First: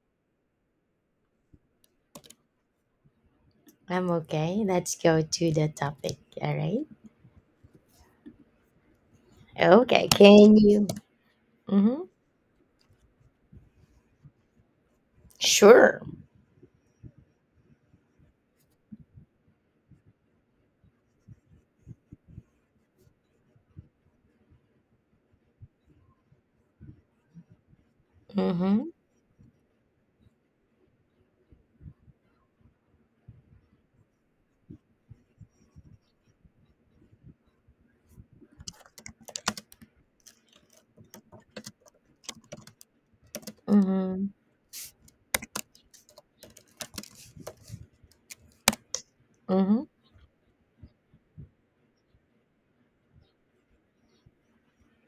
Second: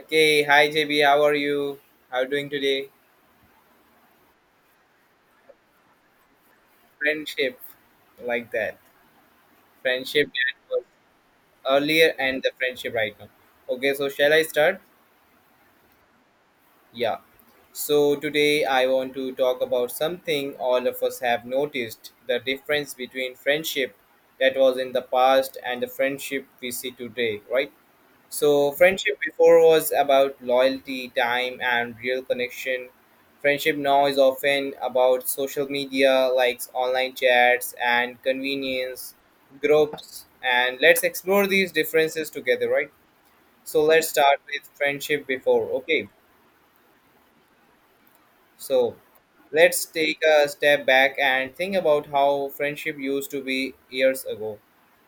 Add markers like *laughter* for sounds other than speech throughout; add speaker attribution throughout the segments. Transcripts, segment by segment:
Speaker 1: Okay, hi JB, how are you? How are you doing today?
Speaker 2: I'm okay. Let's go to the topic. All right.
Speaker 1: Friendship, like that.
Speaker 2: Okay.
Speaker 1: Friendship that
Speaker 2: Can
Speaker 1: was
Speaker 2: you? Mm-hmm.
Speaker 1: earlier and the friendship right now. Okay, so shall I start?
Speaker 2: Sure.
Speaker 1: Yeah. So today I want to talk about something all of us have noticed: the difference between friendship that was in the past and the friendship we see today, right? So,
Speaker 2: Mm-hmm.
Speaker 1: friendship before was about loyalty, time, and real connection. Friendship now is often about social media, likes, online chats, and convenience groups. And let's explore these differences together, right? So, let's
Speaker 2: Mm-hmm.
Speaker 1: start with friendship before. Okay. So
Speaker 2: Mm-hmm.
Speaker 1: let's take a step back and think about how friendship used to be years ago.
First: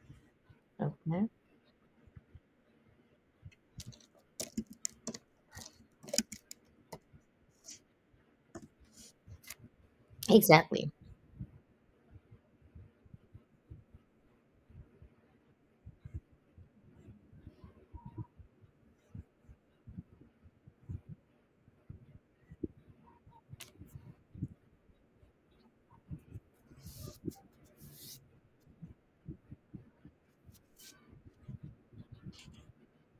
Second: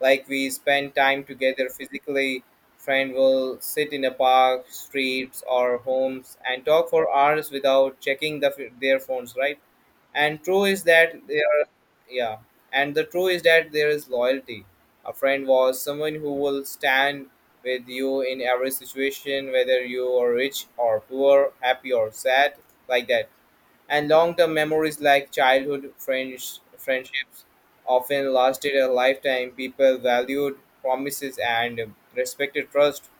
Speaker 1: Like, we spend time
Speaker 2: Okay.
Speaker 1: together physically, friend will sit in a park, streets, or homes and talk for hours without checking their phones, right? And true is
Speaker 2: Exactly.
Speaker 1: that yeah, and the true is that there is loyalty. A friend was someone who will stand with you in every situation, whether you are rich or poor, happy or sad, like that, and long-term memories like childhood friends, friendships often lasted a lifetime. People valued promises and respected trust,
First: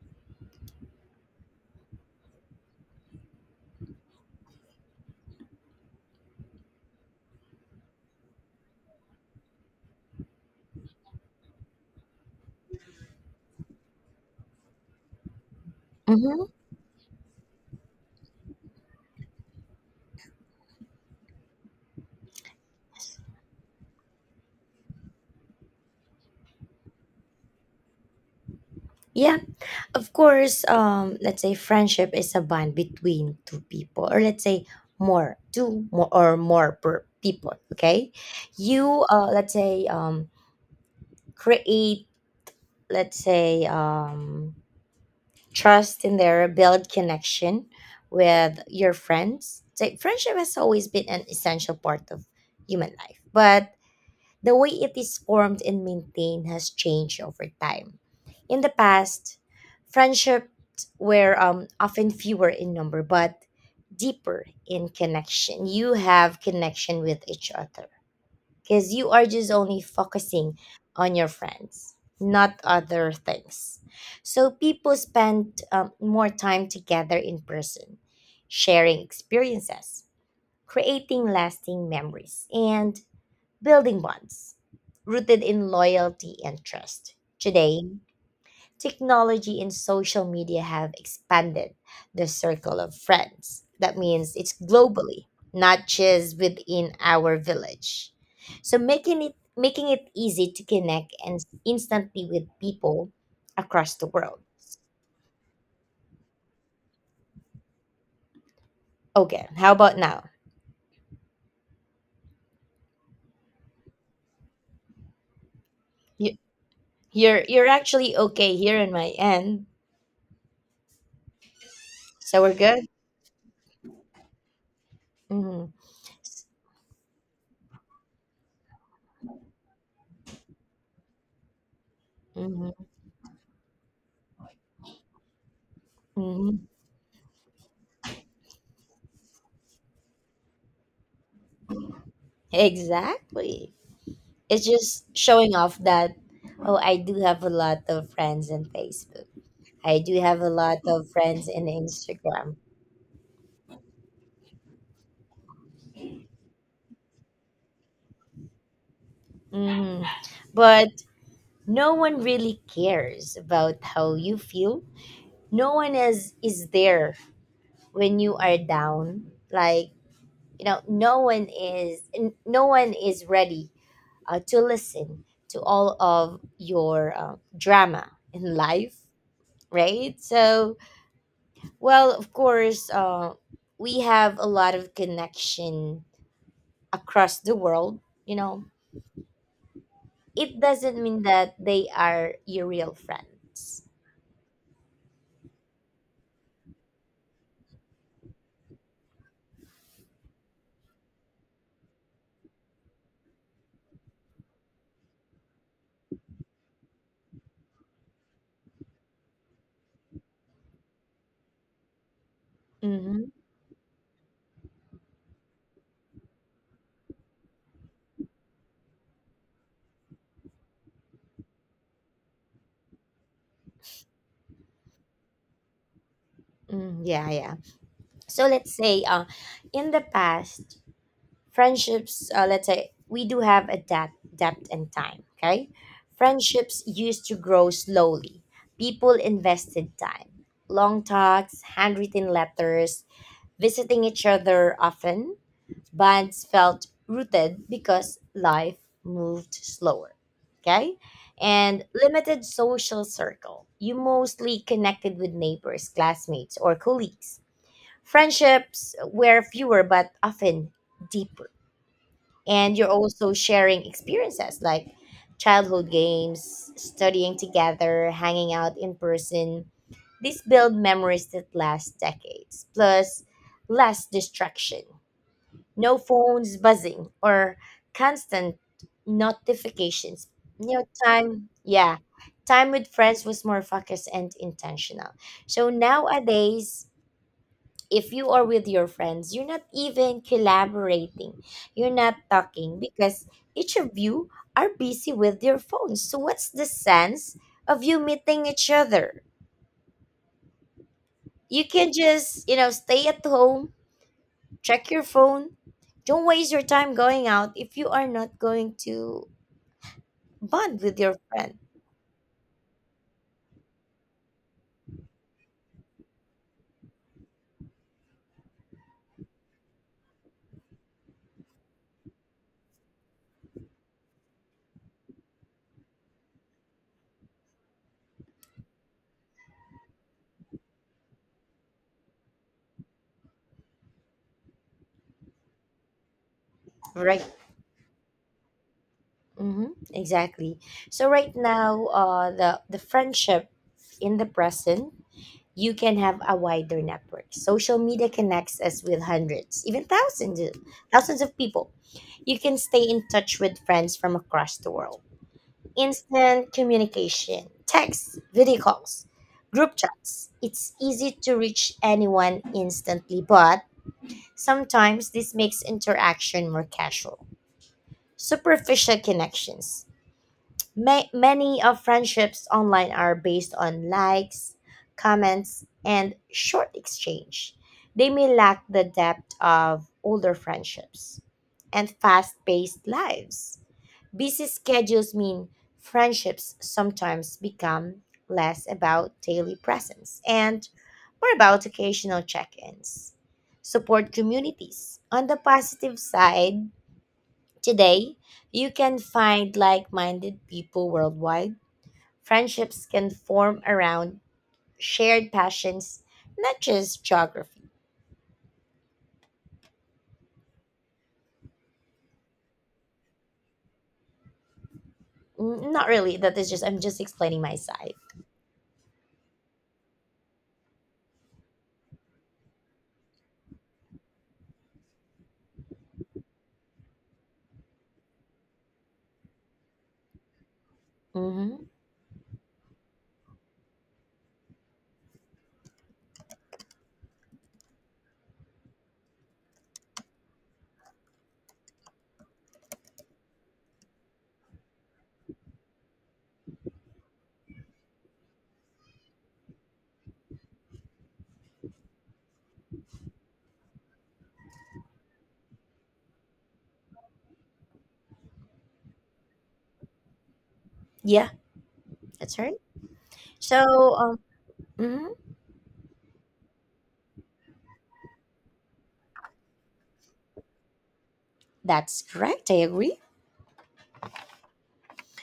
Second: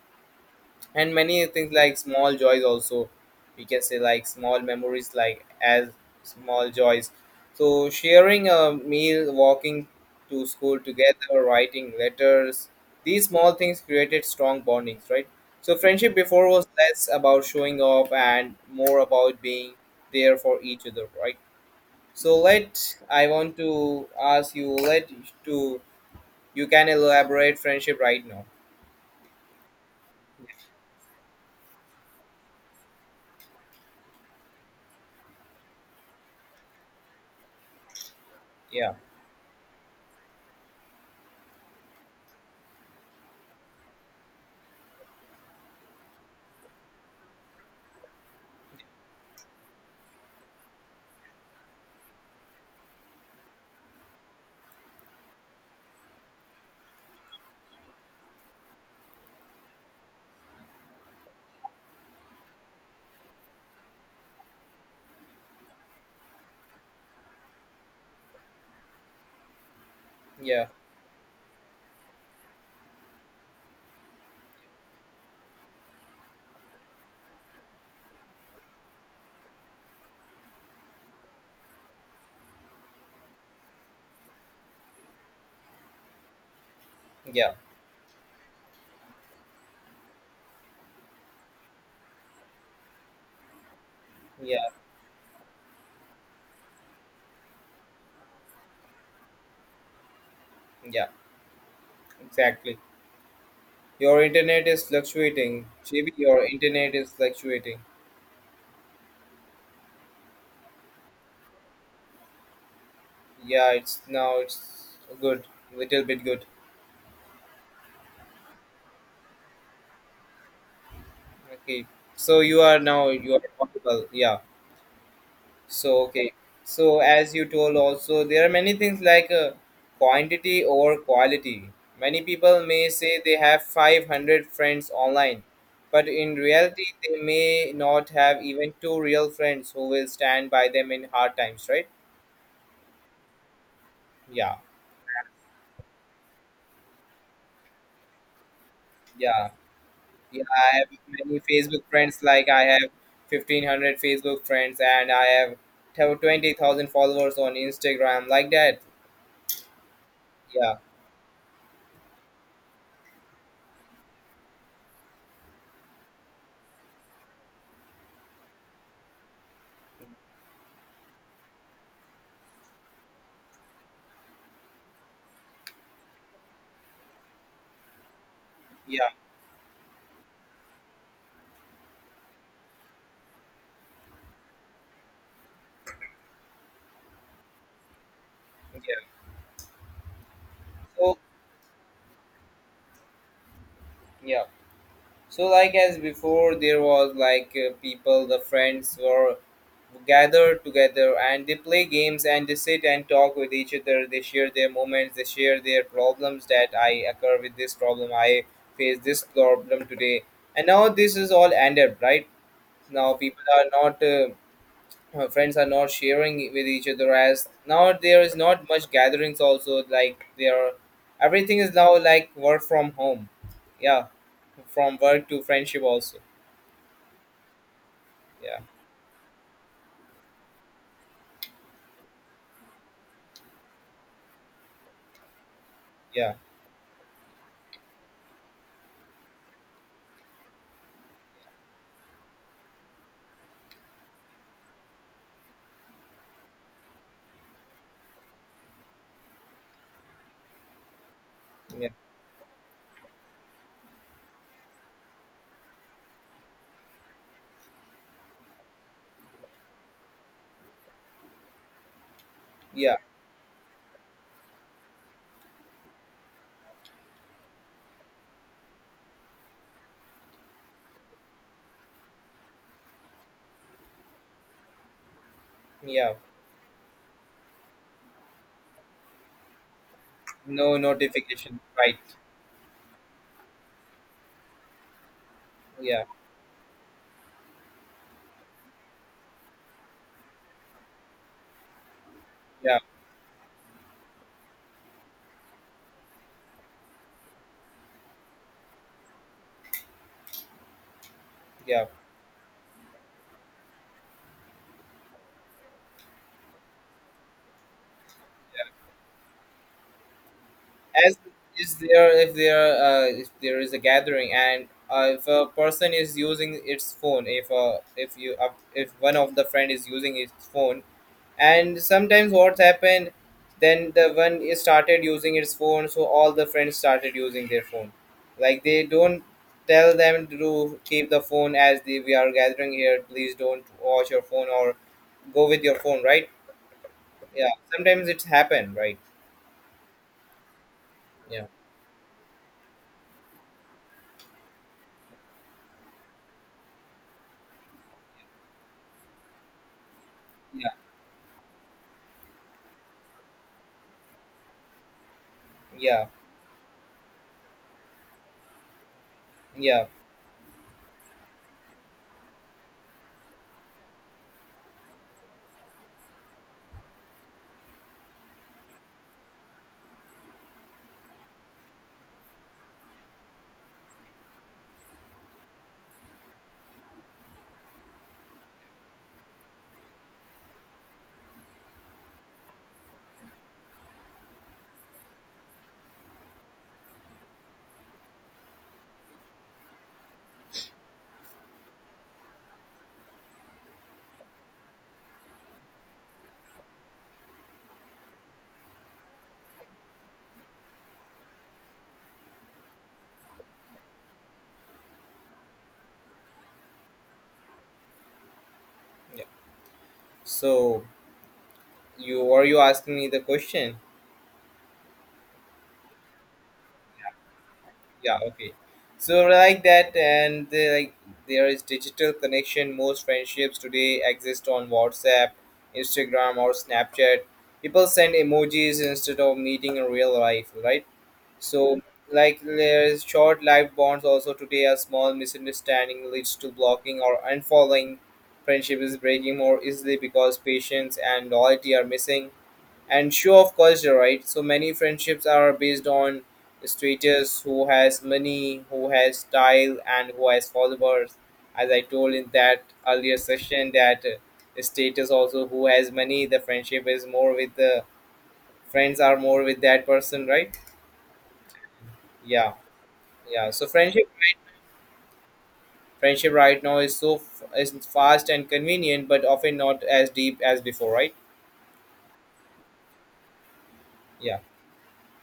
Speaker 1: and many things like small joys also. We can say like small memories, like as small joys. So sharing a meal, walking to school together, writing letters. These small things created strong bondings, right? So friendship
Speaker 2: Mm-hmm.
Speaker 1: before was less about showing off and more about being there for each other, right? So let I want to ask you let to you can elaborate friendship right now.
Speaker 2: Yeah. Of course. Let's say friendship is a bond between two people, or let's say more, two more or more per people. Okay.
Speaker 1: Yeah,
Speaker 2: You. Let's say. Create. Let's say. Trust in there, build connection with your friends. It's like friendship has always been an essential part of human life, but the way it is formed and maintained has changed over time. In the past, friendships were often fewer in number but deeper in connection. You have connection with each other because you are just only focusing
Speaker 1: yeah,
Speaker 2: on your friends, not other things. So people spend more time together in person, sharing experiences, creating lasting memories, and building bonds rooted in loyalty and trust.
Speaker 1: yeah,
Speaker 2: Today, technology and social media have expanded the circle of friends. That means it's
Speaker 1: yeah,
Speaker 2: globally, not just within our village. So making it easy to
Speaker 1: yeah.
Speaker 2: connect and instantly with
Speaker 1: Exactly.
Speaker 2: people across the
Speaker 1: Your
Speaker 2: world.
Speaker 1: internet is fluctuating. JB, your internet is fluctuating.
Speaker 2: Okay, how about now?
Speaker 1: Yeah, it's now it's good, little bit
Speaker 2: You-
Speaker 1: good.
Speaker 2: you're actually okay here in my end,
Speaker 1: Okay. So
Speaker 2: so we're
Speaker 1: you are
Speaker 2: good.
Speaker 1: now you are possible. Yeah.
Speaker 2: Mm-hmm.
Speaker 1: So okay. So as you told also, there are many things like quantity over quality. Many people
Speaker 2: Mm-hmm.
Speaker 1: may say they have 500 friends online, but in
Speaker 2: Mm-hmm.
Speaker 1: reality they may not have even two real friends who will stand by them in hard times, right?
Speaker 2: Exactly.
Speaker 1: Yeah.
Speaker 2: It's just showing off that, oh, I do have a lot of friends in Facebook.
Speaker 1: Yeah.
Speaker 2: I do have
Speaker 1: Yeah,
Speaker 2: a
Speaker 1: I
Speaker 2: lot
Speaker 1: have
Speaker 2: of
Speaker 1: many
Speaker 2: friends in
Speaker 1: Facebook friends. Like,
Speaker 2: Instagram.
Speaker 1: I have 1500 Facebook friends and I have 20,000 followers on Instagram, like that.
Speaker 2: Hmm.
Speaker 1: Yeah.
Speaker 2: But no one really cares about how you feel. No one is there when you are down. Like, you know, no one is ready to listen to all of your drama in life,
Speaker 1: Yeah.
Speaker 2: right? So well, of course, we have a lot of connection across the world. You know,
Speaker 1: Yeah.
Speaker 2: it doesn't
Speaker 1: So
Speaker 2: mean that they are your real friends.
Speaker 1: yeah. So, like as before, there was like people, the friends were gathered together and they play games and they sit and talk with each other. They share their moments, they share their problems that I occur with this problem, I face this problem today. And now this is all ended, right? Now
Speaker 2: Mm-hmm.
Speaker 1: people are not friends are not sharing with each other, as now there is not much gatherings also. Like, there are, everything is now like work from home, yeah, from work to friendship also.
Speaker 2: Mm, yeah, yeah. So
Speaker 1: Yeah,
Speaker 2: let's say in the past, friendships, let's say we do have a depth and time. Okay,
Speaker 1: yeah,
Speaker 2: friendships used to grow slowly. People invested time, long talks, handwritten letters, visiting each other often. Bonds felt rooted because life moved slower. Okay, and
Speaker 1: yeah,
Speaker 2: limited social circle, you mostly connected with neighbors, classmates, or colleagues. Friendships were fewer but often deeper. And you're
Speaker 1: yeah,
Speaker 2: also sharing experiences, like childhood games, studying together, hanging out in person. These build memories that last decades, plus less distraction. No
Speaker 1: yeah.
Speaker 2: phones buzzing or constant notifications.
Speaker 1: No
Speaker 2: You know, time,
Speaker 1: notification,
Speaker 2: yeah.
Speaker 1: right.
Speaker 2: Time with friends was more focused and intentional. So
Speaker 1: Yeah,
Speaker 2: nowadays, if you are with your friends, you're not even collaborating. You're not
Speaker 1: yeah,
Speaker 2: talking because each of you are busy with your phones. So what's the sense of you meeting each other? You
Speaker 1: yeah.
Speaker 2: can just, you know, stay at home, check your phone. Don't waste your time going out if you are not going to bond with your
Speaker 1: as
Speaker 2: friend,
Speaker 1: is there, if there is a gathering, and if a person is using its phone if you if one of the friend is using its phone, and sometimes what happened, then the one is started using his phone, so all the friends started using their phone. Like, they don't tell them to keep the phone, as the, we are gathering here, please don't watch your phone or go with your phone, right?
Speaker 2: right?
Speaker 1: Yeah, sometimes it's happened, right?
Speaker 2: Mm-hmm, exactly. So right
Speaker 1: Yeah,
Speaker 2: now, the friendship in the present, you can have a wider network. Social media connects us with hundreds, even
Speaker 1: yeah,
Speaker 2: thousands of people. You can stay in touch with friends from across the world.
Speaker 1: yeah,
Speaker 2: Instant communication, texts, video calls, group
Speaker 1: yeah,
Speaker 2: chats. It's easy to reach anyone instantly, but sometimes this makes interaction more casual. Superficial connections. Many of friendships online are based on likes, comments, and short exchange. They may lack the depth of older friendships and fast-paced lives. Busy schedules mean friendships sometimes become less about daily presence and more about occasional check-ins. Support communities. On the positive side, today you can find like-minded people worldwide. Friendships can form around shared passions, not just geography.
Speaker 1: yeah. So you are you asking me the question?
Speaker 2: Not really. That is just I'm just explaining my side.
Speaker 1: Yeah, okay. So like that, and they, like, there is digital connection. Most friendships today exist on WhatsApp, Instagram, or Snapchat. People send emojis instead of meeting in real life, right?
Speaker 2: Mm-hmm.
Speaker 1: So, like, there's short life bonds also. Today a small misunderstanding leads to blocking or unfollowing. Friendship is breaking more easily because patience and loyalty are missing. And sure, of course, you're right. So many friendships are based on status: who has money, who has style, and who has followers. As I told in that earlier session, that status also, who has money. The friendship is more with the, friends are more with that person, right?
Speaker 2: Yeah, that's
Speaker 1: Yeah,
Speaker 2: right.
Speaker 1: yeah.
Speaker 2: So,
Speaker 1: So friendship,
Speaker 2: mhm,
Speaker 1: friendship right now is fast and convenient, but often not as deep as before, right?
Speaker 2: that's correct. I agree.
Speaker 1: Yeah,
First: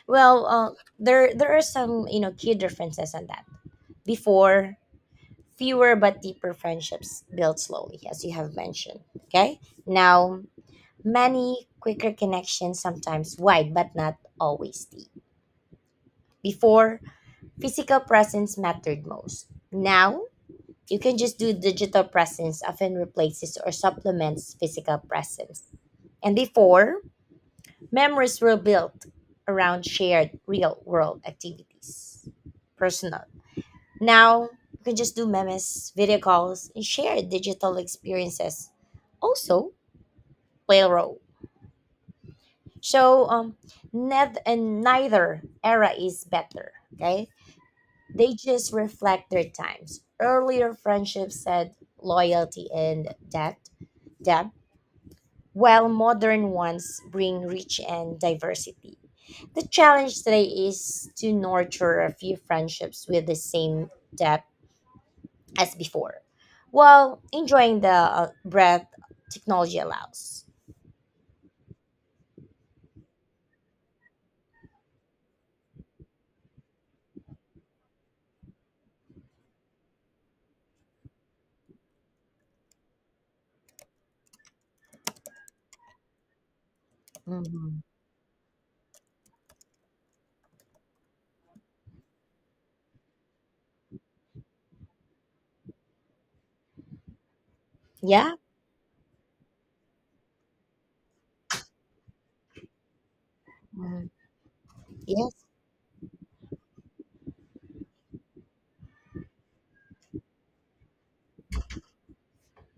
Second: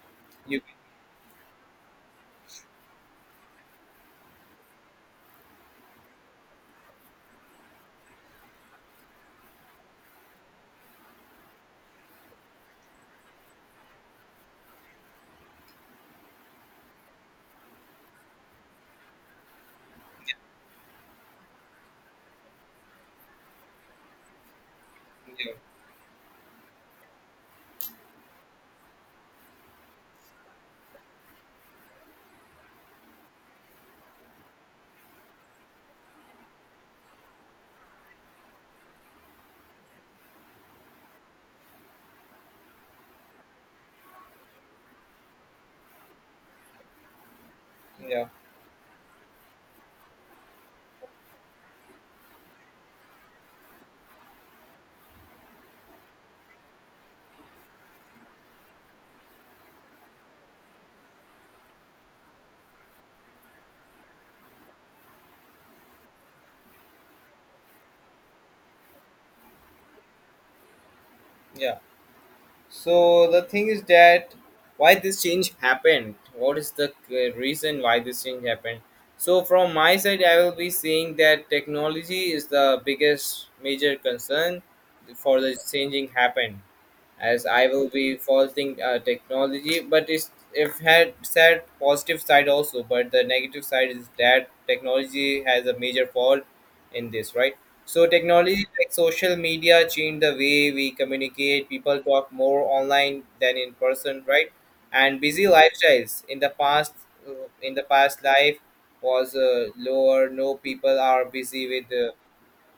Speaker 2: Well,
Speaker 1: you.
Speaker 2: there are some, you know, key differences on that. Before, fewer but deeper friendships built slowly, as you have mentioned. Okay. Now, many quicker connections, sometimes wide but not always deep. Before, physical presence mattered most. Now, you can just do digital presence often replaces or supplements physical
Speaker 1: Yeah,
Speaker 2: presence. And before, memories were built around shared real world activities, personal. Now, you can just do memes, video calls, and share digital experiences. Also, play a role. So, And neither era is better. Okay,
Speaker 1: yeah,
Speaker 2: they just reflect their times. Earlier friendships said loyalty and depth, while modern ones bring reach and diversity. The challenge today is to nurture a few friendships with the same depth as before, while enjoying the breadth technology allows.
Speaker 1: yeah. So the thing is that, why this change happened? What is the reason why this change happened? So from my side, I will be saying that technology is the biggest major concern for the changing happened. As I
Speaker 2: Mhm.
Speaker 1: will be faulting technology, but it's, if had said positive side also, but the negative side is that technology has a major fault in this, right? So
Speaker 2: Yeah.
Speaker 1: technology like social media changed the way we communicate. People talk more online than in
Speaker 2: Mhm.
Speaker 1: person, right? And busy
Speaker 2: Yes.
Speaker 1: lifestyles in the past, uh, in the past life was lower. No, people are busy with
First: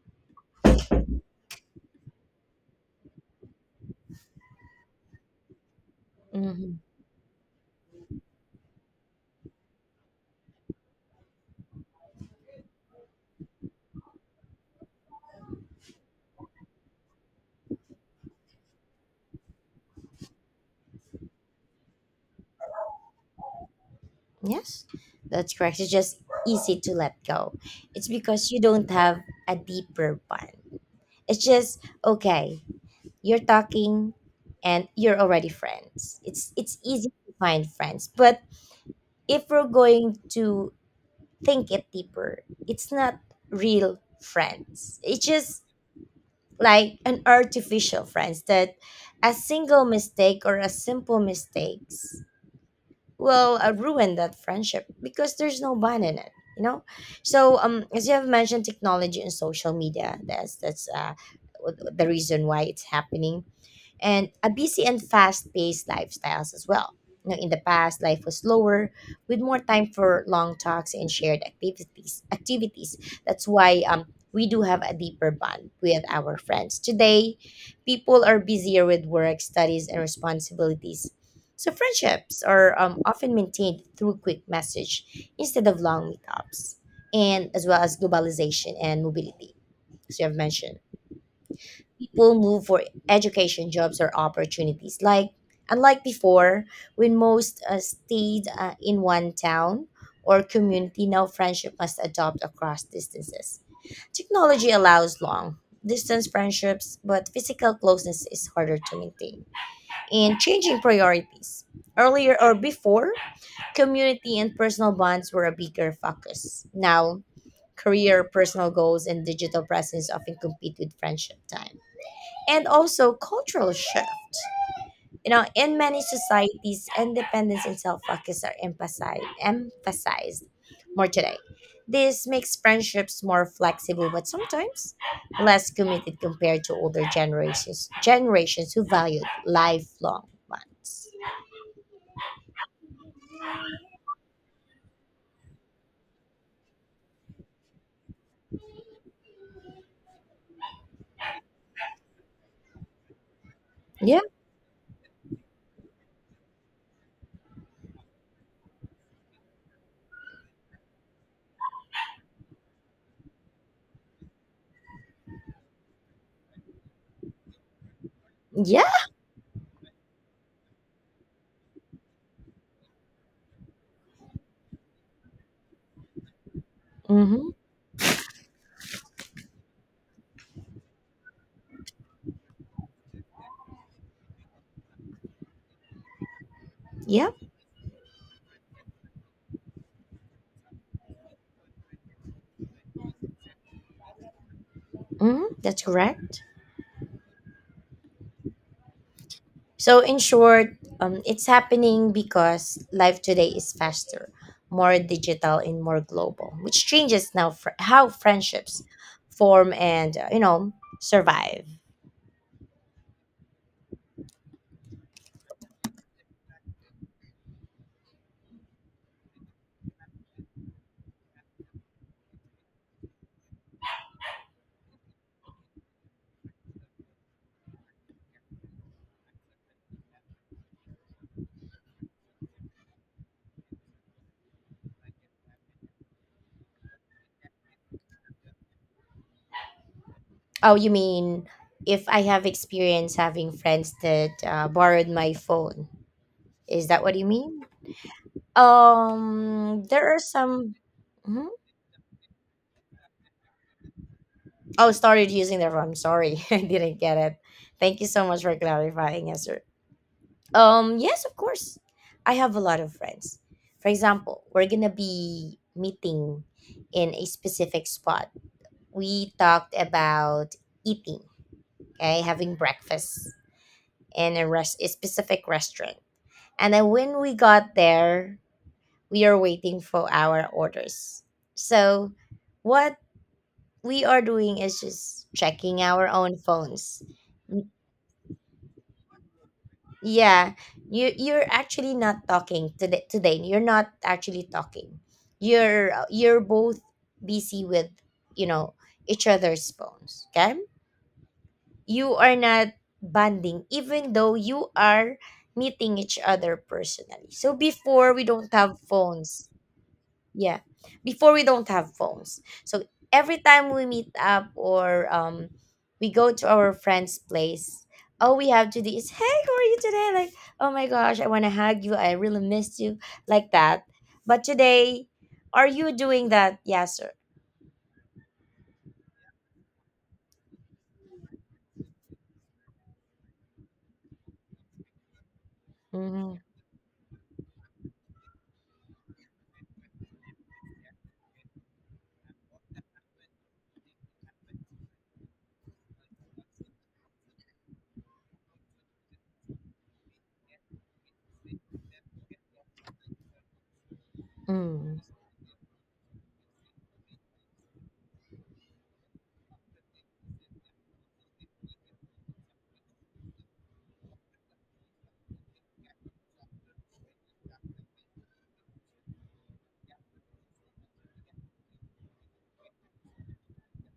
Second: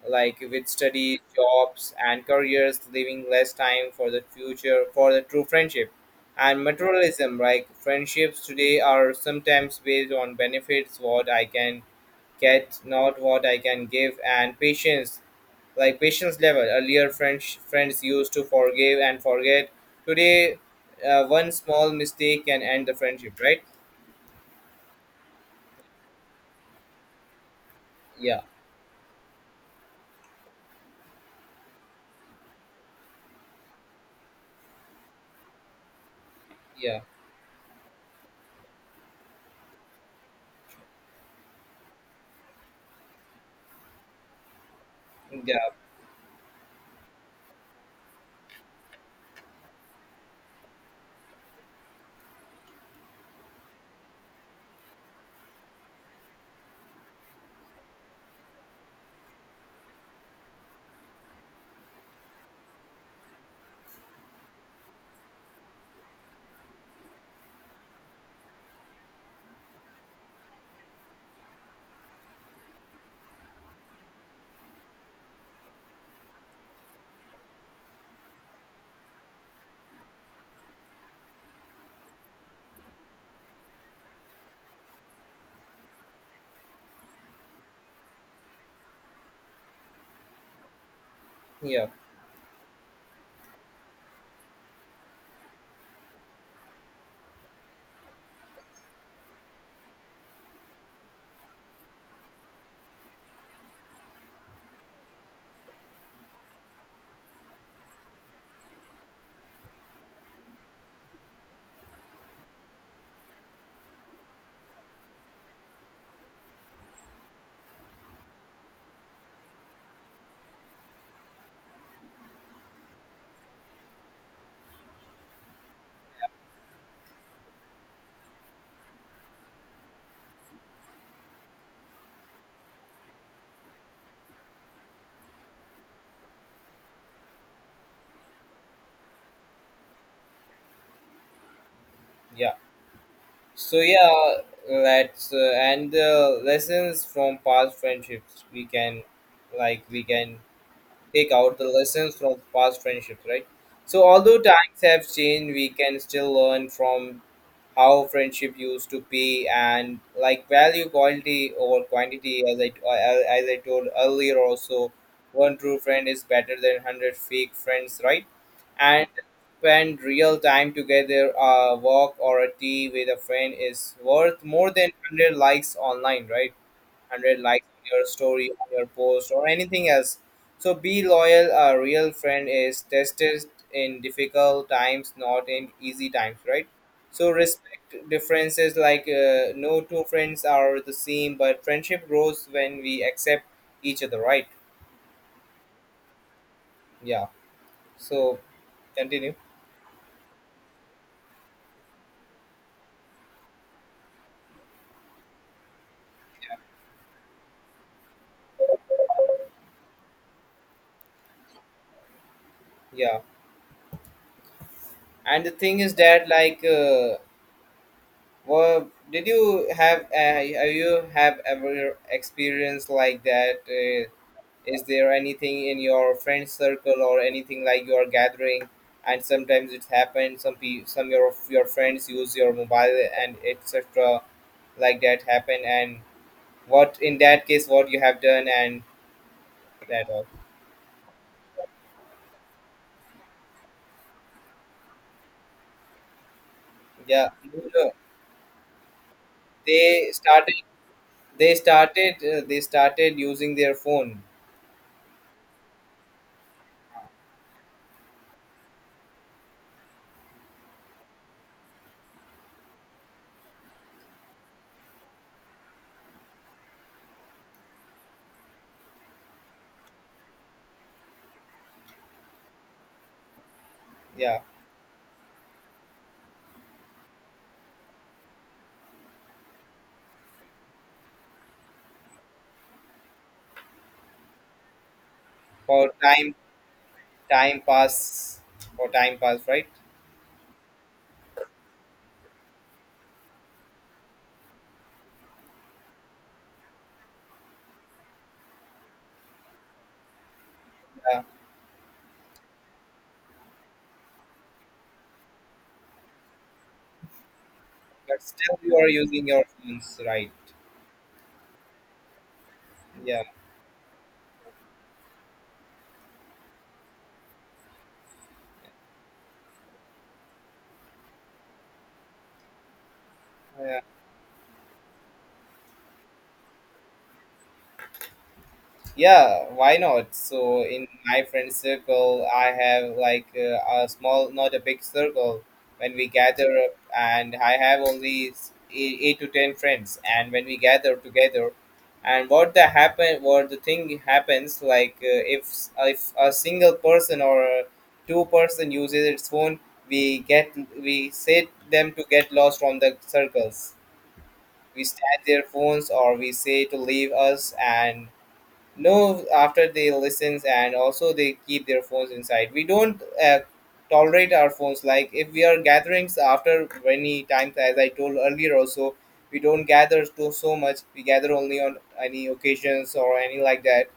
Speaker 1: like with studies, jobs, and careers, leaving less time for the future, for the true friendship. And
Speaker 2: Mhm.
Speaker 1: materialism, like, friendships today are sometimes based on benefits, what I can get, not what I can give. And patience, like patience level. Earlier, French friends used to forgive and forget. Today, one small mistake can end the friendship, right?
Speaker 2: Yes, that's correct. It's just easy to let go. It's
Speaker 1: Yeah,
Speaker 2: because you don't have a deeper bond. It's just okay. You're talking, and you're already friends. It's
Speaker 1: yeah,
Speaker 2: easy to find friends, but if we're going to think it deeper, it's not real friends. It's just
Speaker 1: yeah,
Speaker 2: like an artificial friends that a single mistake or a simple mistakes will ruin that friendship because there's no bond in it, you know. So um, as you have mentioned, technology and social media, the reason why it's happening, and a busy and fast-paced lifestyles as well. You know, in the past, life was slower with more time for long talks and shared activities. Activities. That's why we do have a deeper bond with our friends. Today, people are busier with work, studies, and responsibilities. So friendships are often maintained through quick message instead of long meetups, and as well as globalization and mobility, as you have mentioned,
Speaker 1: yeah,
Speaker 2: people move for education, jobs, or opportunities. Like, unlike before, when most stayed in one town or community, now friendship must adopt across distances. Technology allows long distance friendships, but physical closeness is harder to maintain. And changing priorities. Earlier or before, community and personal bonds were a bigger focus. Now, career, personal goals, and digital presence often compete with friendship time, and also cultural shift. You know, in many societies, independence and self-focus are emphasized more today. This makes friendships more flexible, but sometimes less committed compared to older generations. Generations who valued lifelong bonds.
Speaker 1: yeah. So yeah, let's and the lessons from past friendships we can, like, we can take out the lessons from past friendships, right? So
Speaker 2: Yeah,
Speaker 1: although times have changed, we can still learn from how friendship used to be, and like value quality over quantity, as I, as I told earlier also, one true friend is better than 100 fake friends, right?
Speaker 2: yeah,
Speaker 1: And spend real time together, a walk or a tea with a friend is worth more than 100 likes online, right? 100
Speaker 2: mm-hmm,
Speaker 1: likes on your story, on your post, or anything else. So be loyal. A real friend is tested in difficult times, not in easy times, right?
Speaker 2: yeah,
Speaker 1: So respect differences. Like, no two friends are the same, but friendship grows when we accept each other, right?
Speaker 2: mm-hmm, that's correct.
Speaker 1: Yeah. So continue.
Speaker 2: So, in short, it's happening because life today is faster, more digital, and more global, which changes how friendships form and you know, survive.
Speaker 1: Yeah. And the thing is that, like, well, did you have you have ever experienced like that? Is there anything in your friend circle or anything, like you are gathering, and sometimes it happens. Some your friends use your mobile and etc. Like that happen, and what in that case what you have done, and that all.
Speaker 2: Oh, you mean if I have experience having friends that borrowed my phone? Is that what you
Speaker 1: Yeah,
Speaker 2: mean?
Speaker 1: you know, they
Speaker 2: There are
Speaker 1: started.
Speaker 2: some. Mhm.
Speaker 1: They started. They started using their phone.
Speaker 2: Oh, started using their phone. I'm sorry, *laughs* I didn't get it. Thank you so much for clarifying, yes, sir. Yes, of course. I have a lot of friends. For example, we're gonna be meeting in a specific spot. We talked about eating, okay, having breakfast in
Speaker 1: Yeah,
Speaker 2: a specific restaurant. And then when we got there, we are waiting for our orders. So, what we are doing is just checking
Speaker 1: for
Speaker 2: our
Speaker 1: time,
Speaker 2: own phones.
Speaker 1: time pass or time pass, right?
Speaker 2: Yeah, you're actually not talking today. Today, you're not actually talking. You're both busy with, you know, each other's phones. Okay,
Speaker 1: Yeah,
Speaker 2: you are not bonding, even though you are meeting each other personally. So before
Speaker 1: but
Speaker 2: we don't
Speaker 1: still you
Speaker 2: have
Speaker 1: are using your
Speaker 2: phones,
Speaker 1: phones, right?
Speaker 2: yeah. Before we don't have phones. So
Speaker 1: Yeah,
Speaker 2: every time we meet up or we go to our friend's place, all we have to do is, "Hey, how are you today?" Like, "Oh my gosh, I wanna hug you, I really missed you," like
Speaker 1: yeah.
Speaker 2: that. But today, are you doing that? Yes, sir.
Speaker 1: Yeah, why not? So in my friend circle, I have like a small, not a big circle. When we
Speaker 2: Mm-hmm.
Speaker 1: gather up, and I have only eight, eight to ten friends, and when we gather together, and what the happen, what the thing happens, like, if a single person or a two-person uses its phone, we get we say them to get lost from the circles. We
Speaker 2: Mm.
Speaker 1: snatch their phones, or we say to leave us, and no, after they listens, and also they keep their phones inside. We don't tolerate our phones. Like, if we are gatherings after many times, as I told earlier also, we don't gather to so much. We gather only on any occasions or any, like that.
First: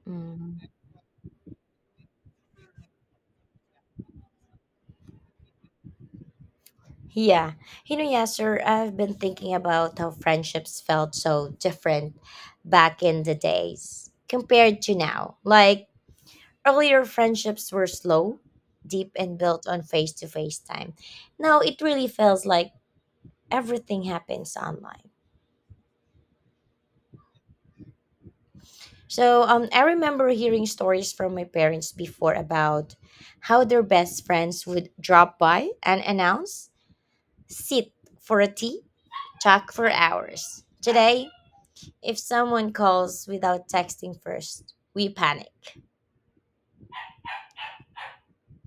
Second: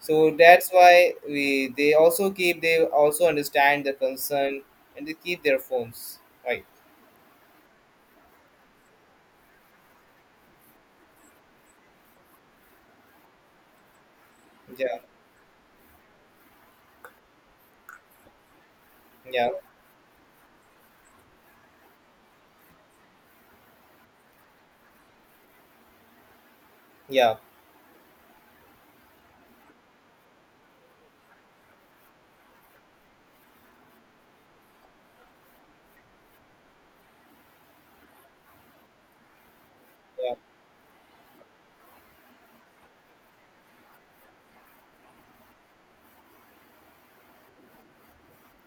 Speaker 1: So that's
Speaker 2: Mm.
Speaker 1: why we they also keep, they also understand the concern and they keep their phones, right?
Speaker 2: Yeah. You know, yes, sir, I've been thinking about how friendships felt so different back in the days compared to
Speaker 1: Yeah,
Speaker 2: now. Like, earlier friendships were slow, deep, and
Speaker 1: yeah,
Speaker 2: built on face to face time. Now it really feels like everything happens online.
Speaker 1: yeah,
Speaker 2: So I remember hearing stories from my parents before about how their best friends would drop by and announce, sit for a tea, talk for
Speaker 1: yeah,
Speaker 2: hours. Today, if someone calls without texting first, we panic.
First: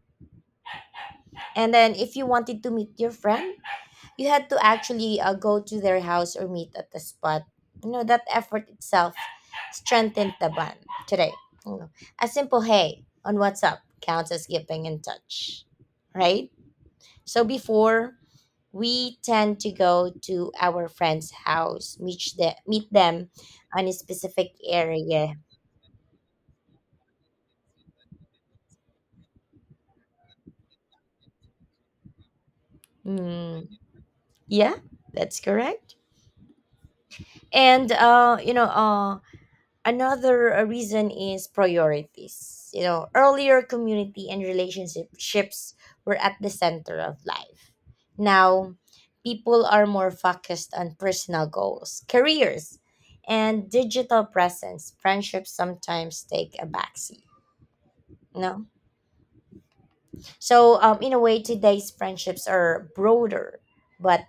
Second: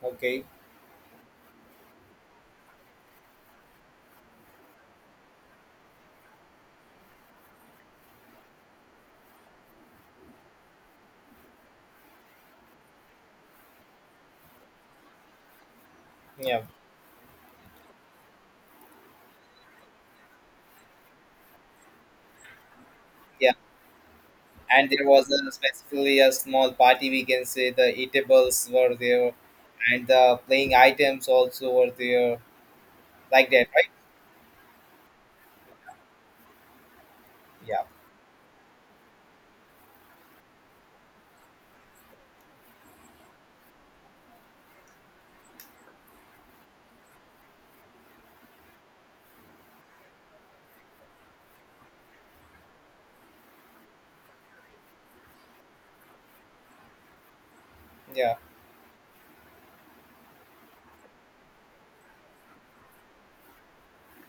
Speaker 1: okay,
Speaker 2: And then if you wanted to meet your friend, you had to actually go to their house or meet at the spot. You know, that effort itself strengthened the bond. Today, you know, a simple "hey" on WhatsApp counts as keeping in touch, right?
Speaker 1: yeah,
Speaker 2: So before, we tend to go to our friend's house, meet them
Speaker 1: yeah.
Speaker 2: on a specific
Speaker 1: And there was
Speaker 2: area.
Speaker 1: a, specifically a small party, we can say, the eatables were there and the playing items also were there, like that,
Speaker 2: Mm,
Speaker 1: right?
Speaker 2: yeah, that's correct.
Speaker 1: Yeah,
Speaker 2: And you know, another reason is priorities. You know, earlier community and relationships were at the center of life. Now, people are more focused on personal goals, careers, and digital presence. Friendships sometimes take a backseat.
Speaker 1: yeah,
Speaker 2: No, so in a way, today's friendships are broader but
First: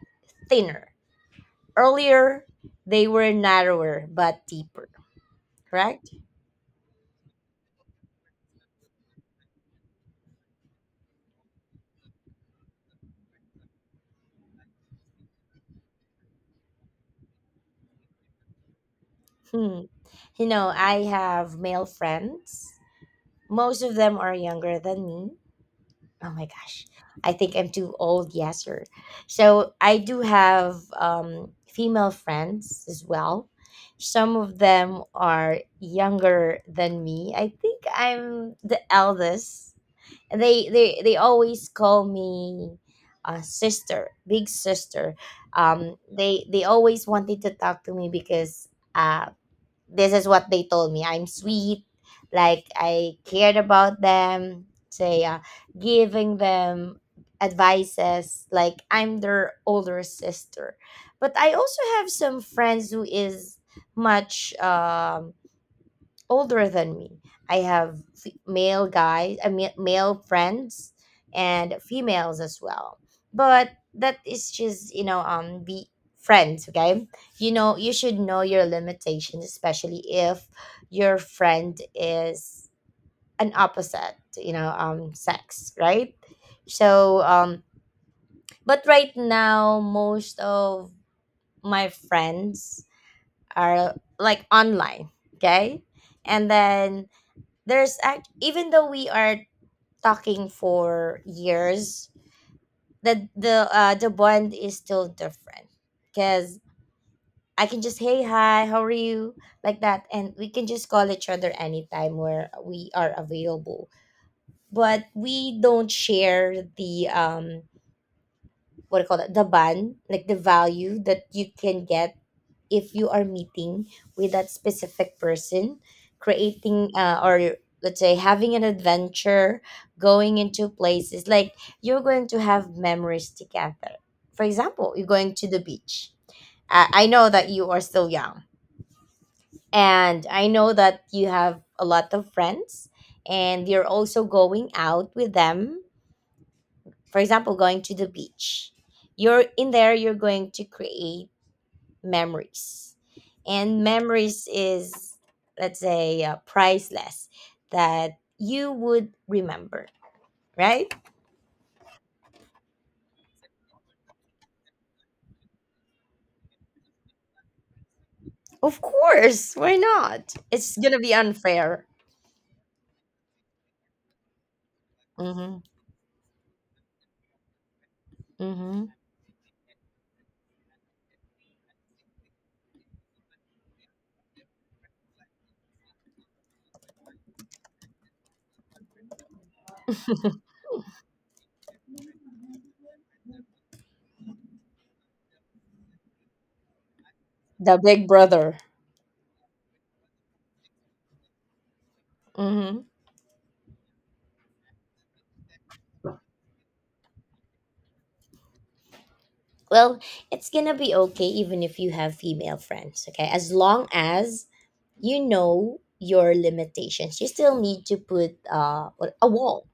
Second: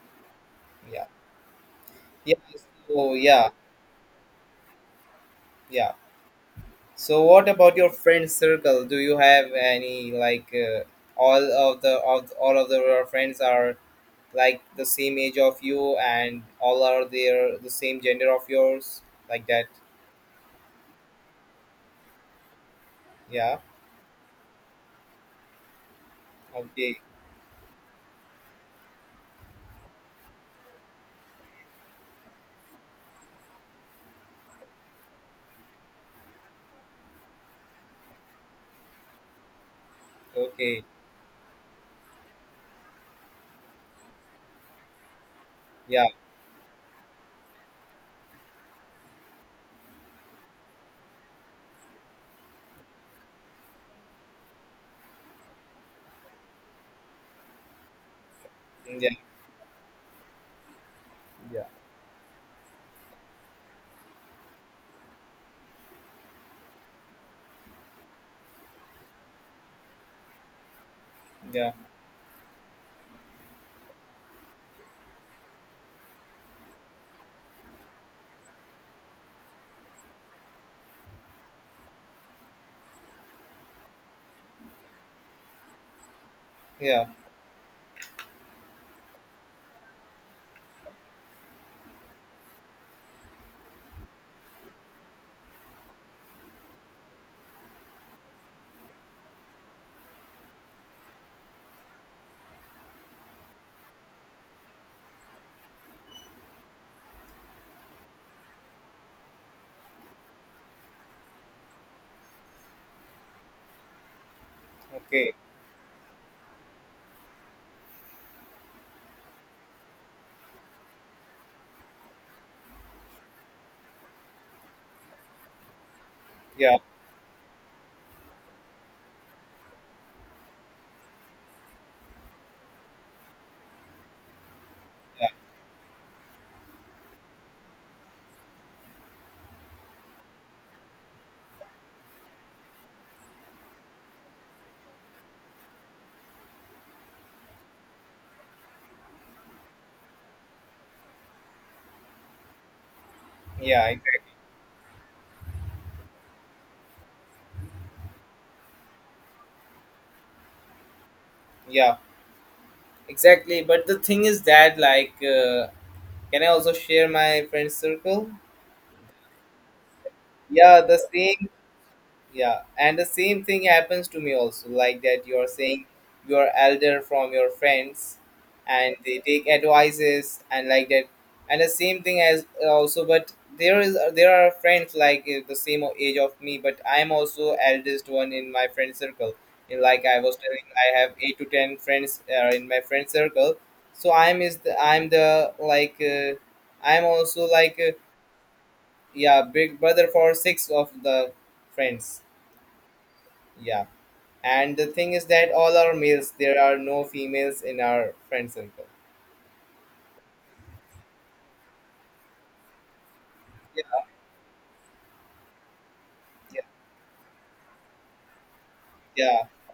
Speaker 2: thinner.
Speaker 1: yeah, yeah.
Speaker 2: Earlier, they
Speaker 1: So
Speaker 2: were
Speaker 1: yeah,
Speaker 2: narrower but deeper.
Speaker 1: yeah.
Speaker 2: Correct?
Speaker 1: So what about your friend circle? Do you have any, like, all of the of all of the, your friends are, like, the same age of you, and all are there the same gender of yours, like that?
Speaker 2: Hmm. You know, I have male friends.
Speaker 1: Yeah,
Speaker 2: Most of them are younger than me. Oh my gosh.
Speaker 1: okay,
Speaker 2: I think I'm too old, yes, sir. So I do have female friends as well. Some of them are younger than me. I think I'm the eldest.
Speaker 1: okay,
Speaker 2: They always call me sister, big sister.
Speaker 1: yeah,
Speaker 2: They always wanted to talk to me because uh, this is what they told me. I'm sweet, like I cared about them, say giving them advices like
Speaker 1: yeah,
Speaker 2: I'm their older sister. But I
Speaker 1: yeah,
Speaker 2: also have some friends who is much older than me. I have male guys, I mean, male friends,
Speaker 1: yeah,
Speaker 2: and females as well. But that is just be friends, okay? You know you should know your limitations, especially if your friend is an opposite, sex, right?
Speaker 1: yeah.
Speaker 2: So um, but right now most of my friends are like online, okay? And then there's act even though we are talking for years, the bond is still different because I can just hey, hi, how are you, like that, and we can just call each other anytime where we are available, but
Speaker 1: Okay.
Speaker 2: we don't share the what do you call that, the bond, like the value that you can get if you are meeting with that specific person,
Speaker 1: Yeah.
Speaker 2: creating or let's say having an adventure, going into places like you're going to have memories together. For example, you're
Speaker 1: Yeah.
Speaker 2: going to the beach. I know that you are still young, and I know that you have a lot of friends, and you're also going out with them. For example, going to the beach. You're in there, you're going to create memories, and
Speaker 1: Yeah. Exactly.
Speaker 2: memories is let's say priceless, that you would remember, right?
Speaker 1: Yeah. Exactly. But the thing is that, like, can I also share my friend circle?
Speaker 2: Of course, why not? It's
Speaker 1: Yeah. The
Speaker 2: gonna be
Speaker 1: same.
Speaker 2: unfair.
Speaker 1: Yeah, and the same thing happens to me also, like that you're
Speaker 2: Hmm.
Speaker 1: saying, you're elder from your friends
Speaker 2: Hmm.
Speaker 1: and they take advices and like that. And the same thing as also, but there is there are friends like the same age of me, but I'm also eldest one in my friend circle. And like I
Speaker 2: *laughs*
Speaker 1: was telling, I have eight to ten friends in my friend circle, so I'm is the, I'm the like I'm also
Speaker 2: The
Speaker 1: like
Speaker 2: big brother.
Speaker 1: yeah, big brother for six of the friends.
Speaker 2: Hmm.
Speaker 1: Yeah. And the thing is that all are males. There are no females in our friend circle.
Speaker 2: Well, it's gonna be okay even if you have female friends, okay? As long as you know your
Speaker 1: Yeah,
Speaker 2: limitations, you still need to put a
Speaker 1: yeah,
Speaker 2: wall,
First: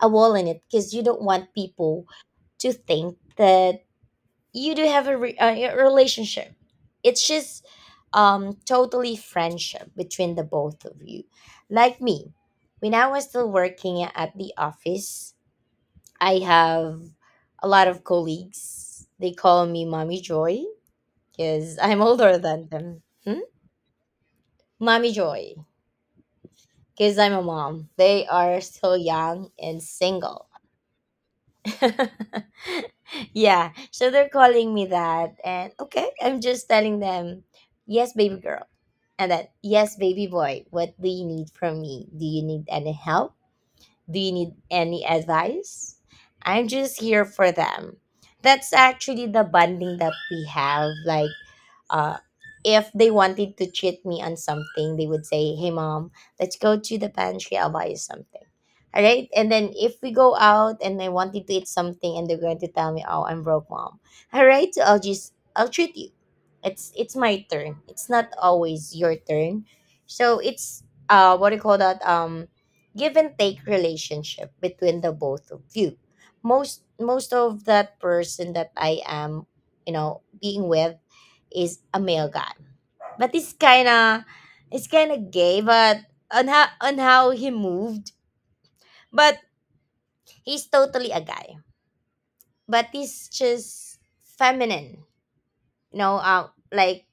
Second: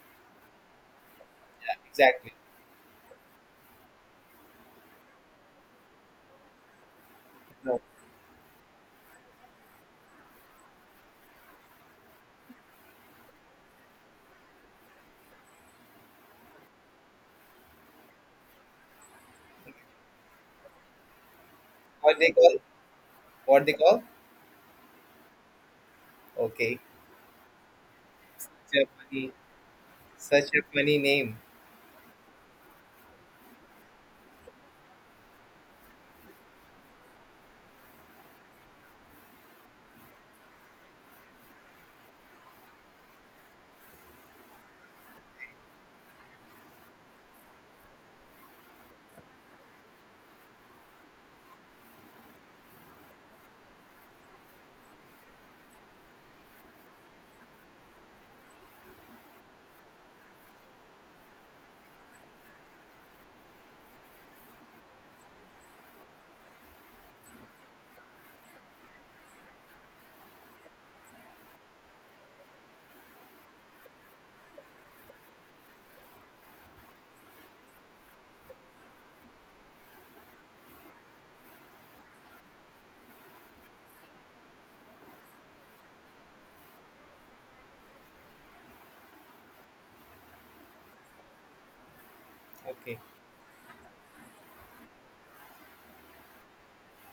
Speaker 2: a wall in it, because you don't want
Speaker 1: yeah,
Speaker 2: people
Speaker 1: exactly.
Speaker 2: to think that you do have a, a relationship. It's just
Speaker 1: No.
Speaker 2: totally friendship between the both of you. Like me, when I was still working at the office, I have a lot of colleagues. They call me Mommy Joy because I'm *laughs*
Speaker 1: What they
Speaker 2: older
Speaker 1: call?
Speaker 2: than them. Hmm?
Speaker 1: What they call?
Speaker 2: Mommy Joy,
Speaker 1: Okay.
Speaker 2: because I'm a mom, they are
Speaker 1: Such a
Speaker 2: still
Speaker 1: funny,
Speaker 2: young and single.
Speaker 1: such a funny name.
Speaker 2: *laughs* Yeah, so they're calling me that, and okay, I'm just telling them, yes, baby girl, and then yes, baby boy, what do you need from me? Do you need any help? Do you need any advice? I'm just here for them. That's actually the bonding that we have. Like, uh, if they wanted to cheat me on something, they would say, Hey, mom, let's go to the pantry. I'll buy you something. All right. And then if we go out and I wanted to eat something and they're going to tell me, Oh, I'm broke, mom. All right. So I'll treat you. It's my turn. It's not always your turn. So it's, what do you call that? Give and take relationship between the both of you. Most of that person that I am, you know, being with is a male guy. But it's kinda, it's kinda gay, but on how he moved. But he's totally a guy. But
Speaker 1: Okay.
Speaker 2: he's just feminine. You know, like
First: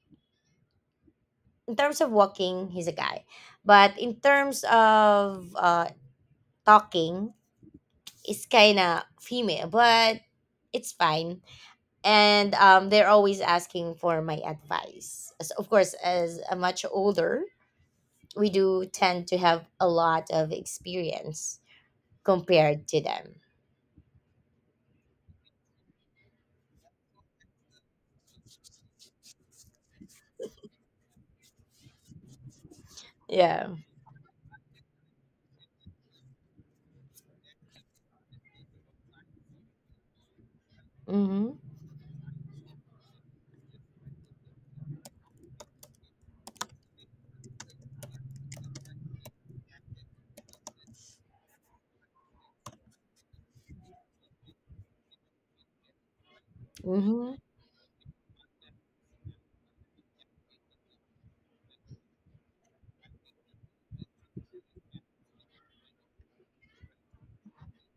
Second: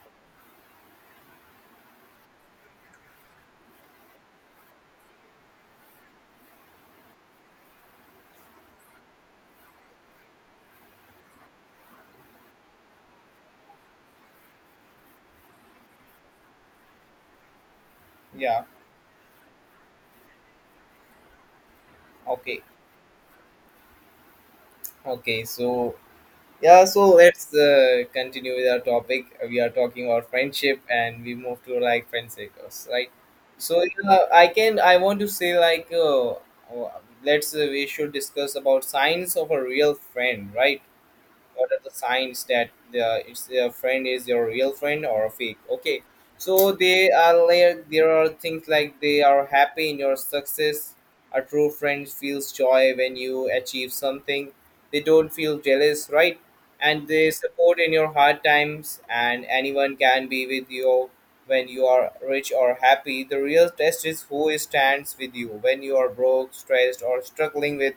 Speaker 2: in terms of walking, he's a guy. But in terms of talking, it's kinda female, but it's fine. And they're always asking for my advice. So of course, as a much older, we
Speaker 1: Yeah.
Speaker 2: do tend to have a lot of experience
Speaker 1: Okay.
Speaker 2: compared to them.
Speaker 1: Okay. So yeah. So let's continue with our topic. We are talking about friendship, and we move to like friend circles, right?
Speaker 2: Yeah.
Speaker 1: So yeah, I can. I want to say like, uh, let's we should discuss about signs of a real friend, right?
Speaker 2: Mm-hmm.
Speaker 1: What are the signs that the it's your friend is your real friend or a fake? Okay, so they are, like, there are things like, they are happy in your success. A true friend feels joy when you achieve something. They don't feel jealous, right? And they
Speaker 2: Mm-hmm.
Speaker 1: support in your hard times. And anyone can be with you when you are rich or happy. The real test is who stands with you when you are broke, stressed, or struggling with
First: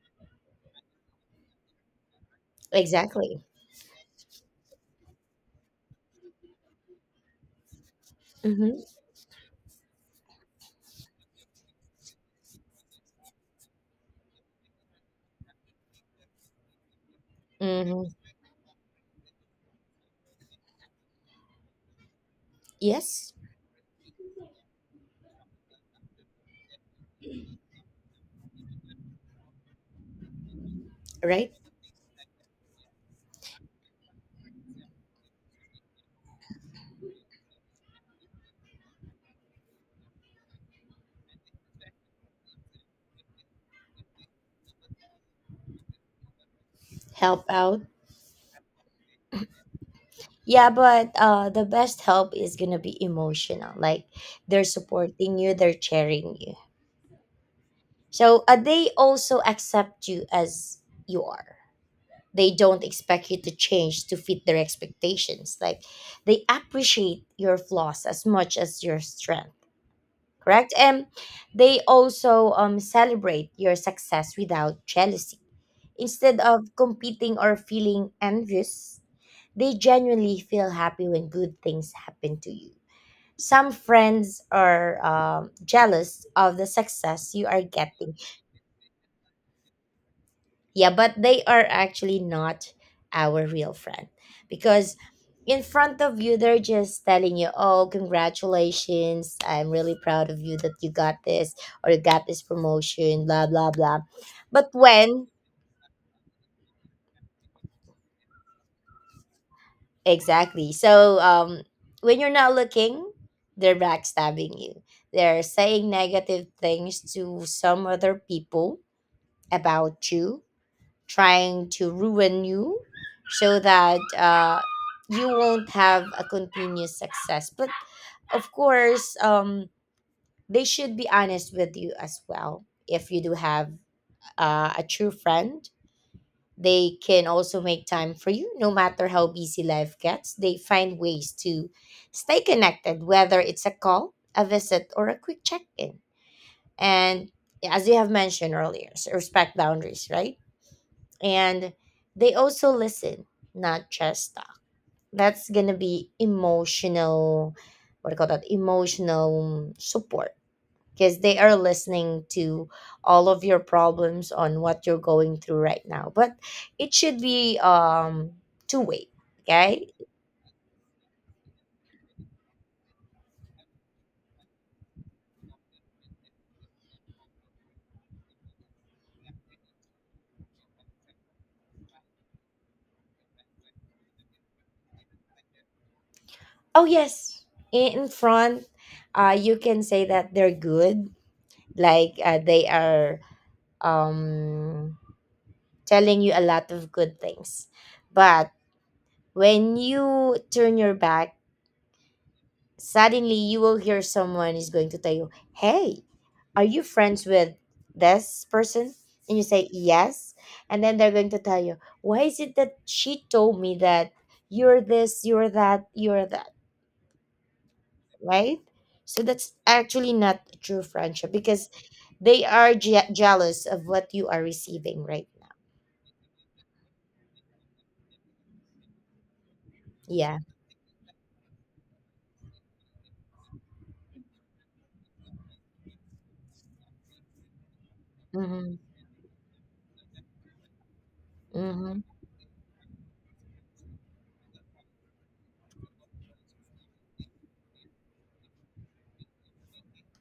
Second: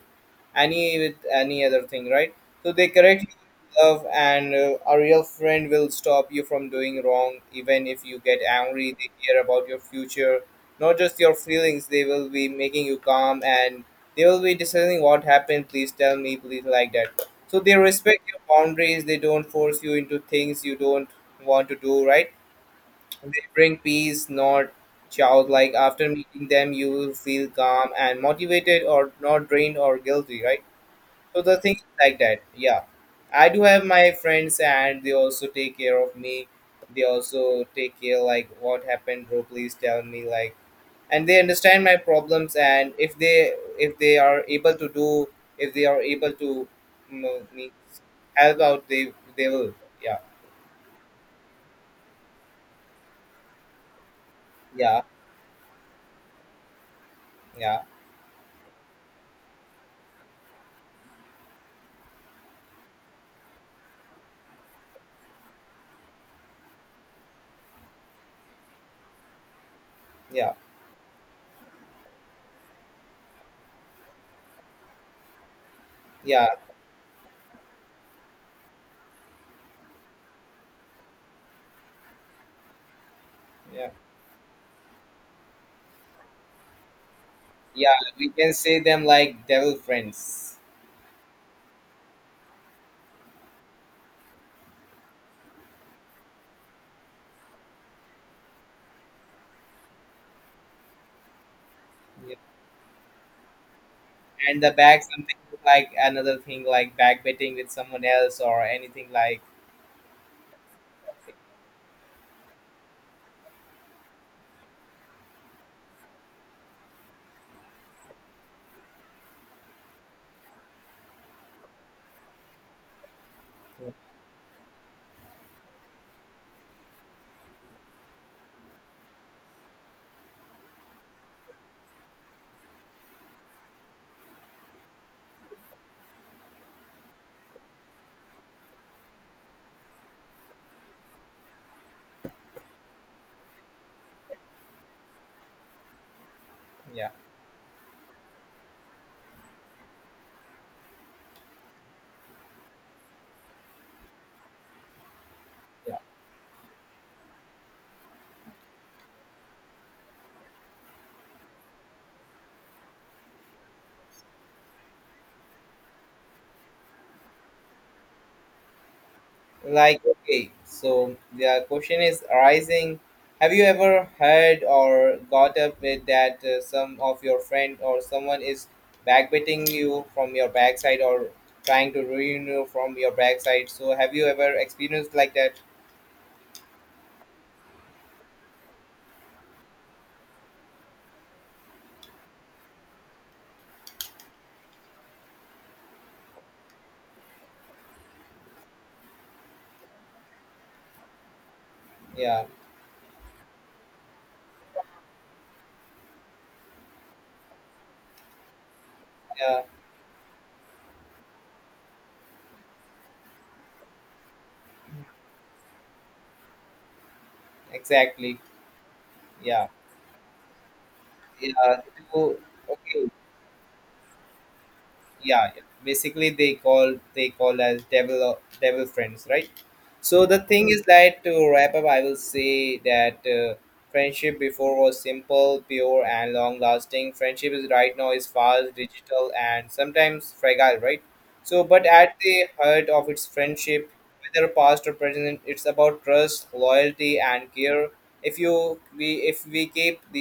Speaker 1: any, with any other thing, right? So they correctly
Speaker 2: Exactly.
Speaker 1: love, and a real friend will stop you from doing wrong, even if you get
Speaker 2: Mm-hmm.
Speaker 1: angry. They care about your future, not just your feelings. They will be making you calm, and they will be deciding what happened. Please tell me, please, like that. So they
Speaker 2: Mm-hmm.
Speaker 1: respect your boundaries. They don't force you into things you don't want to do, right?
Speaker 2: Yes.
Speaker 1: They bring peace, not child. Like, after meeting them you will feel calm and motivated, or not drained or guilty, right? So
Speaker 2: Right.
Speaker 1: the thing is like that. Yeah. I do have my friends and they also take care of me. They also take care, like, what happened, bro, please tell me, like, and they understand my problems, and if they, if they are able to do if they are able to, you know,
Speaker 2: Help
Speaker 1: me
Speaker 2: out.
Speaker 1: help out, they will. Yeah.
Speaker 2: Yeah, but the best help is gonna be emotional. Like they're
Speaker 1: Yeah.
Speaker 2: supporting you, they're cheering you.
Speaker 1: Yeah.
Speaker 2: So they also accept you as you are. They don't expect you to change to fit their expectations. Like, they appreciate your flaws as much as your strength.
Speaker 1: Yeah.
Speaker 2: Correct. And they also celebrate your success without jealousy, instead
Speaker 1: Yeah.
Speaker 2: of competing or feeling envious. They genuinely feel happy when good things happen to you. Some
Speaker 1: Yeah.
Speaker 2: friends are jealous of the success you are
Speaker 1: Yeah.
Speaker 2: getting.
Speaker 1: We can say them like devil friends.
Speaker 2: Yeah, but they are actually not our real friend, because in front of you, they're just telling you, oh, congratulations. I'm really proud of you that you got this or you got this promotion, blah, blah, blah.
Speaker 1: And
Speaker 2: But
Speaker 1: the back
Speaker 2: when,
Speaker 1: something with, like, another thing like back betting with someone else or anything like.
Speaker 2: exactly. So when you're not looking, they're backstabbing you. They're saying negative things to some other people about you, trying to ruin you so that you won't have a continuous success. But of course, they should be honest with you as well. If you do have a true friend, they can also make time for you no matter how busy life gets. They find ways to stay connected, whether it's a call, a visit, or a quick check in.
Speaker 1: Yeah,
Speaker 2: And as you have mentioned earlier, so respect boundaries, right? And they also listen, not just talk. That's gonna
Speaker 1: yeah.
Speaker 2: be emotional, what do you call that, emotional support, because they are listening to all of your problems on what you're going through right now. But it should be two way, okay?
Speaker 1: Like, okay, so the question is arising, have you ever heard or got up with that, some of your friend or someone is backbiting you from your backside or trying to ruin you from your backside? So have you ever experienced like that?
Speaker 2: Oh yes. In front, you can say that they're good, like they are um telling you a lot of good things, but when you turn your back,
Speaker 1: Yeah,
Speaker 2: suddenly you will hear someone is going to tell you, Hey, are you friends with this person? And you
Speaker 1: yeah,
Speaker 2: say, Yes. And then they're going to tell you, Why is it that she told me that you're this, you're that,
Speaker 1: exactly,
Speaker 2: right? So that's
Speaker 1: yeah,
Speaker 2: actually not a true friendship, because
Speaker 1: yeah. So,
Speaker 2: they are
Speaker 1: okay,
Speaker 2: jealous of what you are receiving right now.
Speaker 1: yeah, yeah. Basically they call, they call as devil friends, right? So
Speaker 2: Yeah.
Speaker 1: the thing is that, to wrap up, I will say that friendship before was simple, pure, and long lasting. Friendship is right now is fast,
Speaker 2: Mm-hmm.
Speaker 1: digital, and sometimes fragile, right? So, but
Speaker 2: Mm-hmm.
Speaker 1: at the heart of its friendship, whether past or present, it's about trust, loyalty, and care. If you we if we keep the